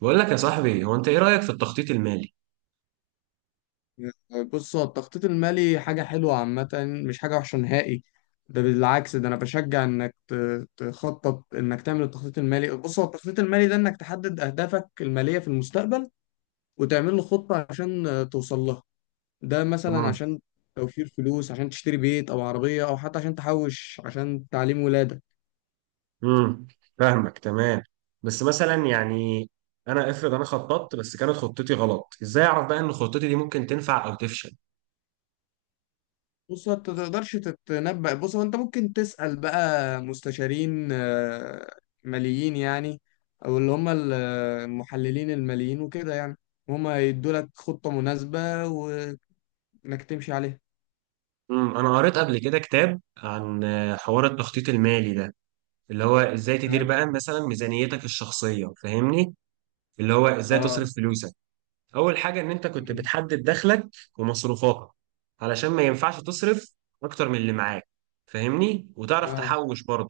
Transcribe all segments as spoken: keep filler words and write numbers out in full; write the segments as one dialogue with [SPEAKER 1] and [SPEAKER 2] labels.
[SPEAKER 1] بقول لك يا صاحبي، هو انت ايه رأيك في التخطيط المالي؟
[SPEAKER 2] آه، بص، هو التخطيط المالي حاجة حلوة عامة، مش حاجة وحشة نهائي. ده بالعكس، ده أنا بشجع إنك ت- تخطط، إنك تعمل التخطيط المالي. بص، هو التخطيط المالي ده إنك تحدد أهدافك المالية في المستقبل، وتعمل له خطة عشان آه، توصل لها. ده مثلا
[SPEAKER 1] امم.
[SPEAKER 2] عشان توفير فلوس عشان تشتري بيت أو عربية، أو حتى عشان تحوش عشان تعليم ولادك.
[SPEAKER 1] امم. فاهمك تمام. بس مثلا يعني، انا افرض انا خططت بس كانت خطتي غلط. ازاي اعرف بقى ان خطتي دي ممكن تنفع او تفشل؟
[SPEAKER 2] بص، انت تقدرش تتنبأ. بص، هو انت ممكن تسأل بقى مستشارين آه، ماليين يعني، او اللي هم ال- المحللين الماليين وكده يعني. هم يدوا لك خطة مناسبة، وانك تمشي عليها.
[SPEAKER 1] امم انا قريت قبل كده كتاب عن آه، حوار التخطيط المالي ده، اللي هو ازاي تدير
[SPEAKER 2] اه.
[SPEAKER 1] بقى مثلا ميزانيتك الشخصية، فاهمني؟ اللي هو ازاي
[SPEAKER 2] اه.
[SPEAKER 1] تصرف فلوسك. اول حاجه ان انت كنت بتحدد دخلك ومصروفاتك، علشان ما ينفعش تصرف اكتر من اللي معاك، فاهمني، وتعرف
[SPEAKER 2] اه.
[SPEAKER 1] تحوش برضه.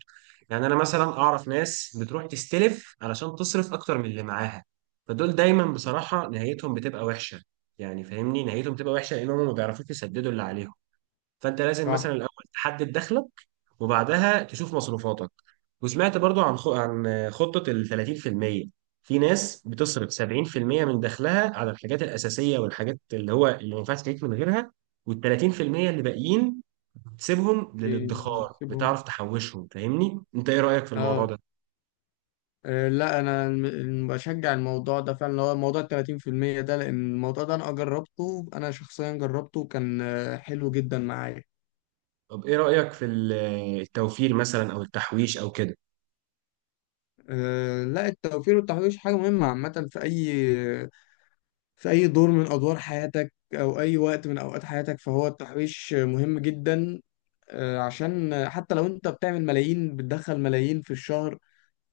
[SPEAKER 1] يعني انا مثلا اعرف ناس بتروح تستلف علشان تصرف اكتر من اللي معاها، فدول دايما بصراحه نهايتهم بتبقى وحشه. يعني فاهمني، نهايتهم بتبقى وحشه لانهم ما بيعرفوش يسددوا اللي عليهم. فانت لازم مثلا
[SPEAKER 2] صح.
[SPEAKER 1] الاول تحدد دخلك وبعدها تشوف مصروفاتك. وسمعت برضو عن خ... عن خطة ال ثلاثين في المئة في المية. في ناس بتصرف سبعين في المية من دخلها على الحاجات الأساسية والحاجات اللي هو اللي ما ينفعش تعيش من غيرها، وال تلاتين في المية اللي باقيين تسيبهم للادخار،
[SPEAKER 2] بيسيبهم.
[SPEAKER 1] بتعرف تحوشهم، فاهمني؟ انت ايه رأيك في الموضوع
[SPEAKER 2] اه.
[SPEAKER 1] ده؟
[SPEAKER 2] آه، لا، انا الم- بشجع الموضوع ده فعلا، اللي هو موضوع ال ثلاثين في المية ده. لان الموضوع ده انا جربته، انا شخصيا جربته وكان آه، حلو جدا معايا.
[SPEAKER 1] طب ايه رأيك في ال- التوفير مثلا او التحويش او كده؟
[SPEAKER 2] آه، لا، التوفير والتحويش حاجة مهمة عامة في أي في أي دور من أدوار حياتك، أو أي وقت من أوقات حياتك، فهو التحويش مهم جدا. آه، عشان حتى لو أنت بتعمل ملايين، بتدخل ملايين في الشهر،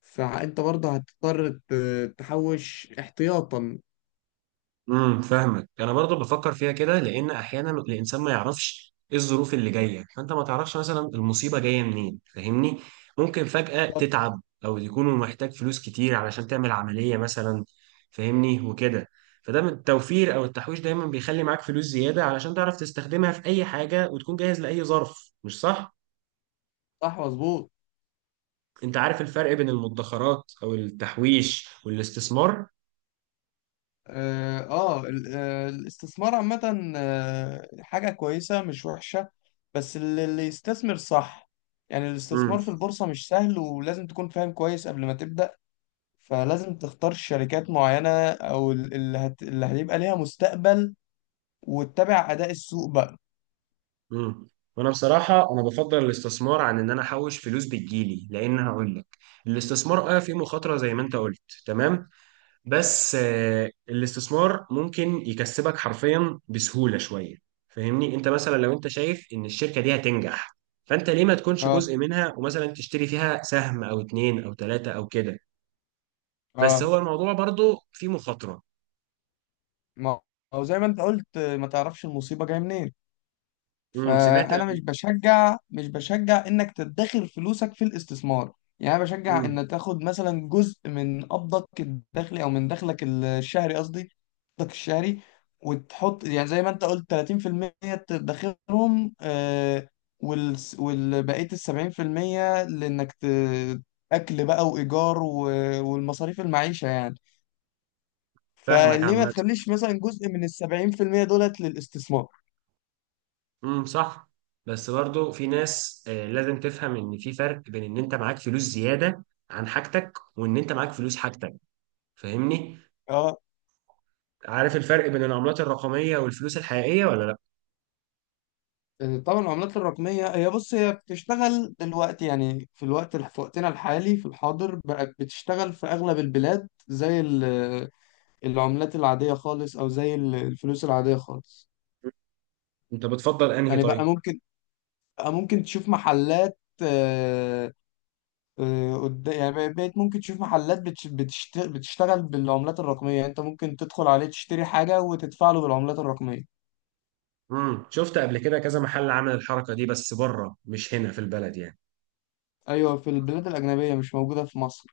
[SPEAKER 2] فأنت برضه هتضطر ت- تحوش احتياطا.
[SPEAKER 1] امم فاهمك. انا برضو بفكر فيها كده، لان احيانا الانسان ما يعرفش ايه الظروف اللي جايه، فانت ما تعرفش مثلا المصيبه جايه منين، فاهمني. ممكن فجاه
[SPEAKER 2] طب.
[SPEAKER 1] تتعب او يكون محتاج فلوس كتير علشان تعمل عمليه مثلا، فاهمني وكده. فده من التوفير او التحويش دايما بيخلي معاك فلوس زياده، علشان تعرف تستخدمها في اي حاجه وتكون جاهز لاي ظرف، مش صح؟
[SPEAKER 2] صح، مظبوط.
[SPEAKER 1] انت عارف الفرق بين المدخرات او التحويش والاستثمار؟
[SPEAKER 2] اه. آه، ال- آه، الاستثمار عامة آه، حاجة كويسة مش وحشة، بس اللي اللي يستثمر صح. يعني
[SPEAKER 1] امم.
[SPEAKER 2] الاستثمار في البورصة مش سهل، ولازم تكون فاهم كويس قبل ما تبدأ. فلازم تختار شركات معينة، أو ال- اللي هت... اللي هيبقى ليها مستقبل، وتتابع أداء السوق بقى.
[SPEAKER 1] امم وانا بصراحه انا بفضل الاستثمار عن ان انا احوش فلوس بتجيلي، لان هقول لك، الاستثمار اه فيه مخاطره زي ما انت قلت، تمام. بس آه الاستثمار ممكن يكسبك حرفيا بسهوله شويه، فاهمني؟ انت مثلا لو انت شايف ان الشركه دي هتنجح، فانت ليه ما تكونش
[SPEAKER 2] اه.
[SPEAKER 1] جزء منها، ومثلا تشتري فيها سهم او اتنين او تلاته او كده. بس
[SPEAKER 2] اه.
[SPEAKER 1] هو الموضوع برضو فيه مخاطره.
[SPEAKER 2] ما هو زي ما انت قلت، آه، ما تعرفش المصيبة جاية منين.
[SPEAKER 1] امم سمعت
[SPEAKER 2] فانا مش
[SPEAKER 1] قبل؟
[SPEAKER 2] بشجع مش بشجع انك تدخر فلوسك في الاستثمار. يعني انا بشجع
[SPEAKER 1] امم
[SPEAKER 2] ان تاخد مثلا جزء من قبضك الدخلي، او من دخلك الشهري، قصدي قبضك الشهري. وتحط يعني زي ما انت قلت ثلاثين في المية، تدخرهم. آه وال والبقيه ال سبعين في المية، لانك ت... اكل بقى وايجار، و... والمصاريف المعيشه يعني.
[SPEAKER 1] فاهمك
[SPEAKER 2] فليه ما
[SPEAKER 1] عامه.
[SPEAKER 2] تخليش مثلا جزء من ال سبعين في المية دولت للاستثمار؟
[SPEAKER 1] امم، صح. بس برضو في ناس آه، لازم تفهم ان في فرق بين ان انت معاك فلوس زياده عن حاجتك، وان انت معاك فلوس حاجتك، فاهمني.
[SPEAKER 2] آه،
[SPEAKER 1] عارف الفرق بين العملات الرقميه والفلوس الحقيقيه ولا لا؟
[SPEAKER 2] طبعا، العملات الرقمية هي، بص، هي بتشتغل دلوقتي، يعني في الوقت في وقتنا الحالي، في الحاضر، بقت بتشتغل في أغلب البلاد زي ال- العملات العادية خالص، أو زي ال- الفلوس العادية خالص.
[SPEAKER 1] انت بتفضل انهي
[SPEAKER 2] يعني بقى
[SPEAKER 1] طيب؟
[SPEAKER 2] ممكن بقى ممكن تشوف محلات آه، آه، قد- يعني بقيت ممكن تشوف محلات بتش- بتشت- بتشتغل بالعملات الرقمية، يعني أنت ممكن تدخل عليه، تشتري حاجة، وتدفع له بالعملات الرقمية.
[SPEAKER 1] امم شفت قبل كده كذا محل عمل الحركه دي، بس بره مش هنا في البلد يعني.
[SPEAKER 2] أيوة، في البلاد الأجنبية، مش موجودة في مصر.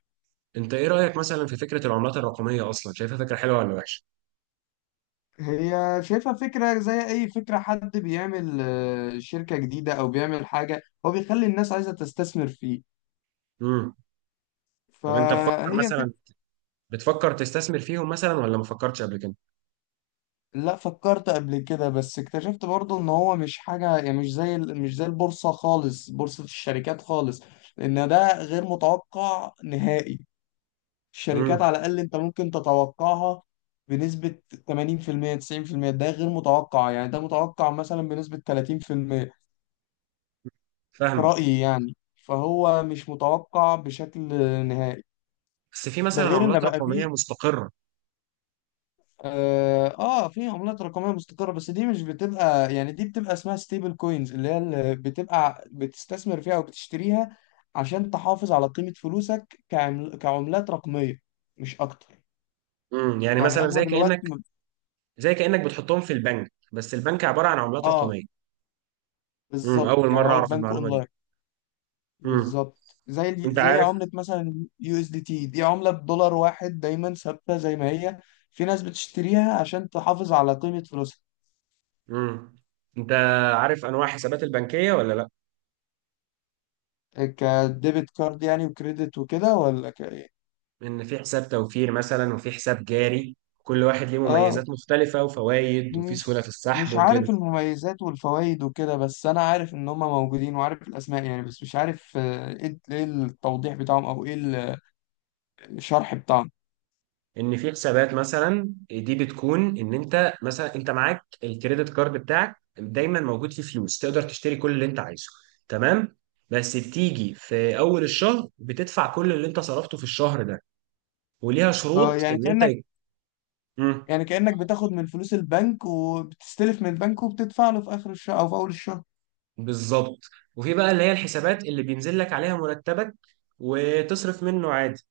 [SPEAKER 1] انت ايه رايك مثلا في فكره العملات الرقميه اصلا، شايفها فكره حلوه ولا وحشه؟
[SPEAKER 2] هي شايفها فكرة زي أي فكرة، حد بيعمل آه، شركة جديدة أو بيعمل حاجة، هو بيخلي الناس عايزة تستثمر فيه،
[SPEAKER 1] امم طب انت بتفكر
[SPEAKER 2] فهي فكرة.
[SPEAKER 1] مثلا بتفكر تستثمر فيهم مثلا ولا ما فكرتش قبل كده؟
[SPEAKER 2] لا، فكرت قبل كده، بس اكتشفت برضو إن هو مش حاجة، يعني مش زي ال- مش زي البورصة خالص، بورصة الشركات خالص. لأن ده غير متوقع نهائي. الشركات
[SPEAKER 1] امم
[SPEAKER 2] على الأقل أنت ممكن تتوقعها بنسبة تمانين في المية تسعين في المية. ده غير متوقع، يعني ده متوقع مثلا بنسبة ثلاثين في المية في
[SPEAKER 1] فاهم.
[SPEAKER 2] رأيي يعني، فهو مش متوقع بشكل نهائي.
[SPEAKER 1] بس في
[SPEAKER 2] ده
[SPEAKER 1] مثلا
[SPEAKER 2] غير ان
[SPEAKER 1] عملات
[SPEAKER 2] بقى
[SPEAKER 1] رقميه
[SPEAKER 2] فيه.
[SPEAKER 1] مستقره؟
[SPEAKER 2] اه. آه، في عملات رقميه مستقره، بس دي مش بتبقى، يعني دي بتبقى اسمها ستيبل كوينز، اللي هي اللي بتبقى بتستثمر فيها او بتشتريها عشان تحافظ على قيمه فلوسك كعمل كعملات رقميه، مش اكتر.
[SPEAKER 1] امم يعني
[SPEAKER 2] يعني
[SPEAKER 1] مثلا زي
[SPEAKER 2] اغلب الوقت
[SPEAKER 1] كأنك
[SPEAKER 2] م-
[SPEAKER 1] زي كأنك بتحطهم في البنك، بس البنك عبارة عن عملات
[SPEAKER 2] اه.
[SPEAKER 1] رقمية. امم أول
[SPEAKER 2] بالظبط، يعني
[SPEAKER 1] مرة
[SPEAKER 2] هو
[SPEAKER 1] أعرف
[SPEAKER 2] البنك
[SPEAKER 1] المعلومة دي.
[SPEAKER 2] اونلاين.
[SPEAKER 1] امم
[SPEAKER 2] بالظبط، زي ال-
[SPEAKER 1] أنت
[SPEAKER 2] زي
[SPEAKER 1] عارف
[SPEAKER 2] عملة مثلا يو اس دي تي. دي عملة بدولار واحد دايما ثابتة زي ما هي. في ناس بتشتريها عشان تحافظ على قيمة فلوسها.
[SPEAKER 1] امم أنت عارف أنواع حسابات البنكية ولا لأ؟
[SPEAKER 2] كديبت كارد يعني، وكريدت وكده، ولا ك إيه؟
[SPEAKER 1] إن في حساب توفير مثلا وفي حساب جاري، كل واحد ليه
[SPEAKER 2] اه.
[SPEAKER 1] مميزات مختلفة وفوائد وفي سهولة في
[SPEAKER 2] مش
[SPEAKER 1] السحب
[SPEAKER 2] مش
[SPEAKER 1] وكده.
[SPEAKER 2] عارف المميزات والفوائد وكده، بس انا عارف ان هم موجودين وعارف الاسماء يعني، بس مش عارف آه، ايه إيه التوضيح بتاعهم، او ايه الشرح بتاعهم.
[SPEAKER 1] ان في حسابات مثلا دي بتكون ان انت مثلا انت معاك الكريدت كارد بتاعك دايما موجود فيه فلوس، تقدر تشتري كل اللي انت عايزه، تمام. بس بتيجي في اول الشهر بتدفع كل اللي انت صرفته في الشهر ده، وليها
[SPEAKER 2] اه،
[SPEAKER 1] شروط
[SPEAKER 2] يعني
[SPEAKER 1] ان انت.
[SPEAKER 2] كأنك.
[SPEAKER 1] مم.
[SPEAKER 2] يعني كأنك بتاخد من فلوس البنك، وبتستلف من البنك، وبتدفع له في اخر الشهر او في اول الشهر.
[SPEAKER 1] بالظبط. وفي بقى اللي هي الحسابات اللي بينزل لك عليها مرتبك، وتصرف منه عادي.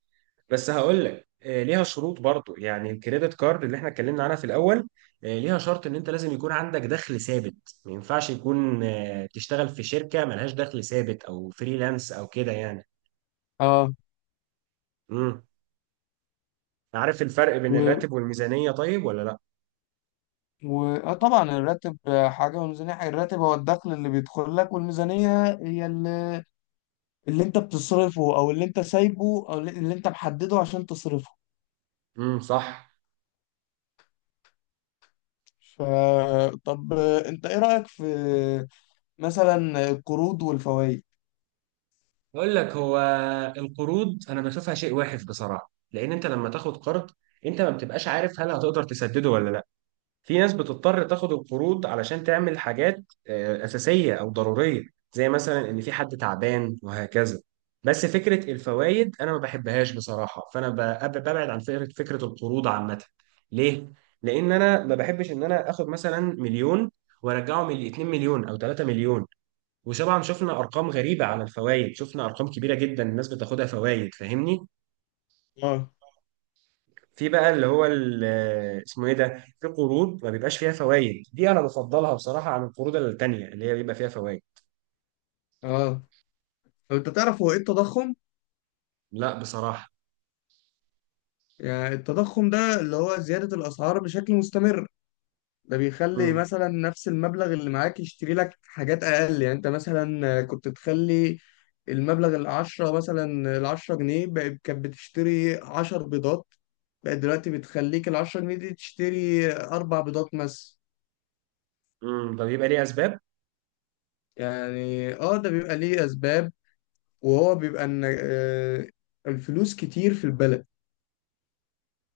[SPEAKER 1] بس هقول لك، آه، ليها شروط برضو. يعني الكريدت كارد اللي احنا اتكلمنا عنها في الاول، آه، ليها شرط ان انت لازم يكون عندك دخل ثابت. ما ينفعش يكون آه، تشتغل في شركة ملهاش دخل ثابت او فريلانس او كده يعني.
[SPEAKER 2] اه.
[SPEAKER 1] امم. عارف الفرق بين
[SPEAKER 2] و...
[SPEAKER 1] الراتب والميزانية طيب ولا لا؟
[SPEAKER 2] و... آه طبعا، الراتب حاجة والميزانية حاجة. الراتب هو الدخل اللي بيدخل لك، والميزانية هي اللي, اللي انت بتصرفه، او اللي انت سايبه، او اللي اللي انت محدده عشان تصرفه.
[SPEAKER 1] امم، صح.
[SPEAKER 2] ف... طب، آه، انت ايه رأيك في مثلا القروض والفوائد؟
[SPEAKER 1] اقول لك هو، القروض انا بشوفها شيء واحد بصراحة، لان انت لما تاخد قرض انت ما بتبقاش عارف هل هتقدر تسدده ولا لا. في ناس بتضطر تاخد القروض علشان تعمل حاجات آه، أساسية أو ضرورية، زي مثلا إن في حد تعبان وهكذا. بس فكرة الفوائد أنا ما بحبهاش بصراحة، فأنا ب- ببعد عن فكرة فكرة القروض عامة. ليه؟ لأن أنا ما بحبش إن أنا آخد مثلا مليون وأرجعه من اتنين مليون أو ثلاثة مليون. وطبعا شفنا أرقام غريبة على الفوائد، شفنا أرقام كبيرة جدا الناس بتاخدها فوائد، فاهمني؟
[SPEAKER 2] اه.
[SPEAKER 1] في بقى اللي هو ال- اسمه ايه ده، في قروض ما بيبقاش فيها فوائد، دي انا بفضلها بصراحه عن القروض التانيه اللي هي بيبقى فيها فوائد.
[SPEAKER 2] اه. طب، انت تعرف هو ايه التضخم؟
[SPEAKER 1] لا، بصراحه.
[SPEAKER 2] يعني التضخم ده اللي هو زيادة الأسعار بشكل مستمر. ده بيخلي
[SPEAKER 1] امم.
[SPEAKER 2] مثلا نفس المبلغ اللي معاك يشتري لك حاجات أقل. يعني أنت مثلا كنت تخلي المبلغ العشرة، مثلا العشرة جنيه بقت كانت بتشتري عشر بيضات، بقت دلوقتي بتخليك العشرة جنيه دي تشتري أربع بيضات مثلا.
[SPEAKER 1] امم ده بيبقى ليه اسباب.
[SPEAKER 2] يعني اه، ده بيبقى ليه أسباب، وهو بيبقى إن آه، الفلوس كتير في البلد،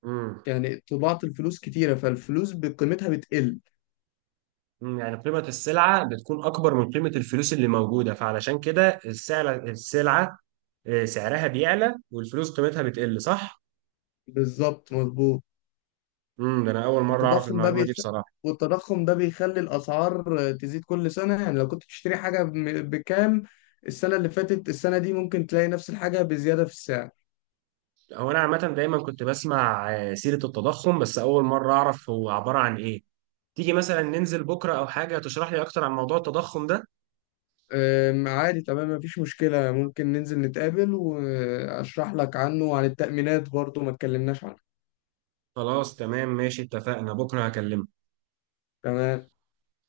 [SPEAKER 1] امم.
[SPEAKER 2] يعني طباعة الفلوس كتيرة، فالفلوس بقيمتها بتقل.
[SPEAKER 1] أمم، يعني قيمه السلعه بتكون اكبر من قيمه الفلوس اللي موجوده، فعلشان كده السلعه السلعه آه، سعرها بيعلى والفلوس قيمتها بتقل، صح.
[SPEAKER 2] بالظبط، مظبوط.
[SPEAKER 1] امم ده انا اول مره اعرف
[SPEAKER 2] التضخم ده
[SPEAKER 1] المعلومه دي
[SPEAKER 2] بيخ...
[SPEAKER 1] بصراحه.
[SPEAKER 2] والتضخم ده بيخلي الأسعار تزيد كل سنة، يعني لو كنت بتشتري حاجة ب- بكام السنة اللي فاتت، السنة دي ممكن تلاقي نفس الحاجة بزيادة في السعر.
[SPEAKER 1] هو انا عامه دايما كنت بسمع آه، سيره التضخم، بس اول مره اعرف هو عباره عن ايه. تيجي مثلا ننزل بكرة أو حاجة تشرح لي أكتر عن موضوع التضخم ده؟
[SPEAKER 2] أم، عادي، تمام، مفيش مشكلة، ممكن ننزل نتقابل وأشرح لك عنه، وعن التأمينات برضو ما اتكلمناش عنه.
[SPEAKER 1] خلاص تمام، ماشي، اتفقنا بكرة هكلمك.
[SPEAKER 2] تمام.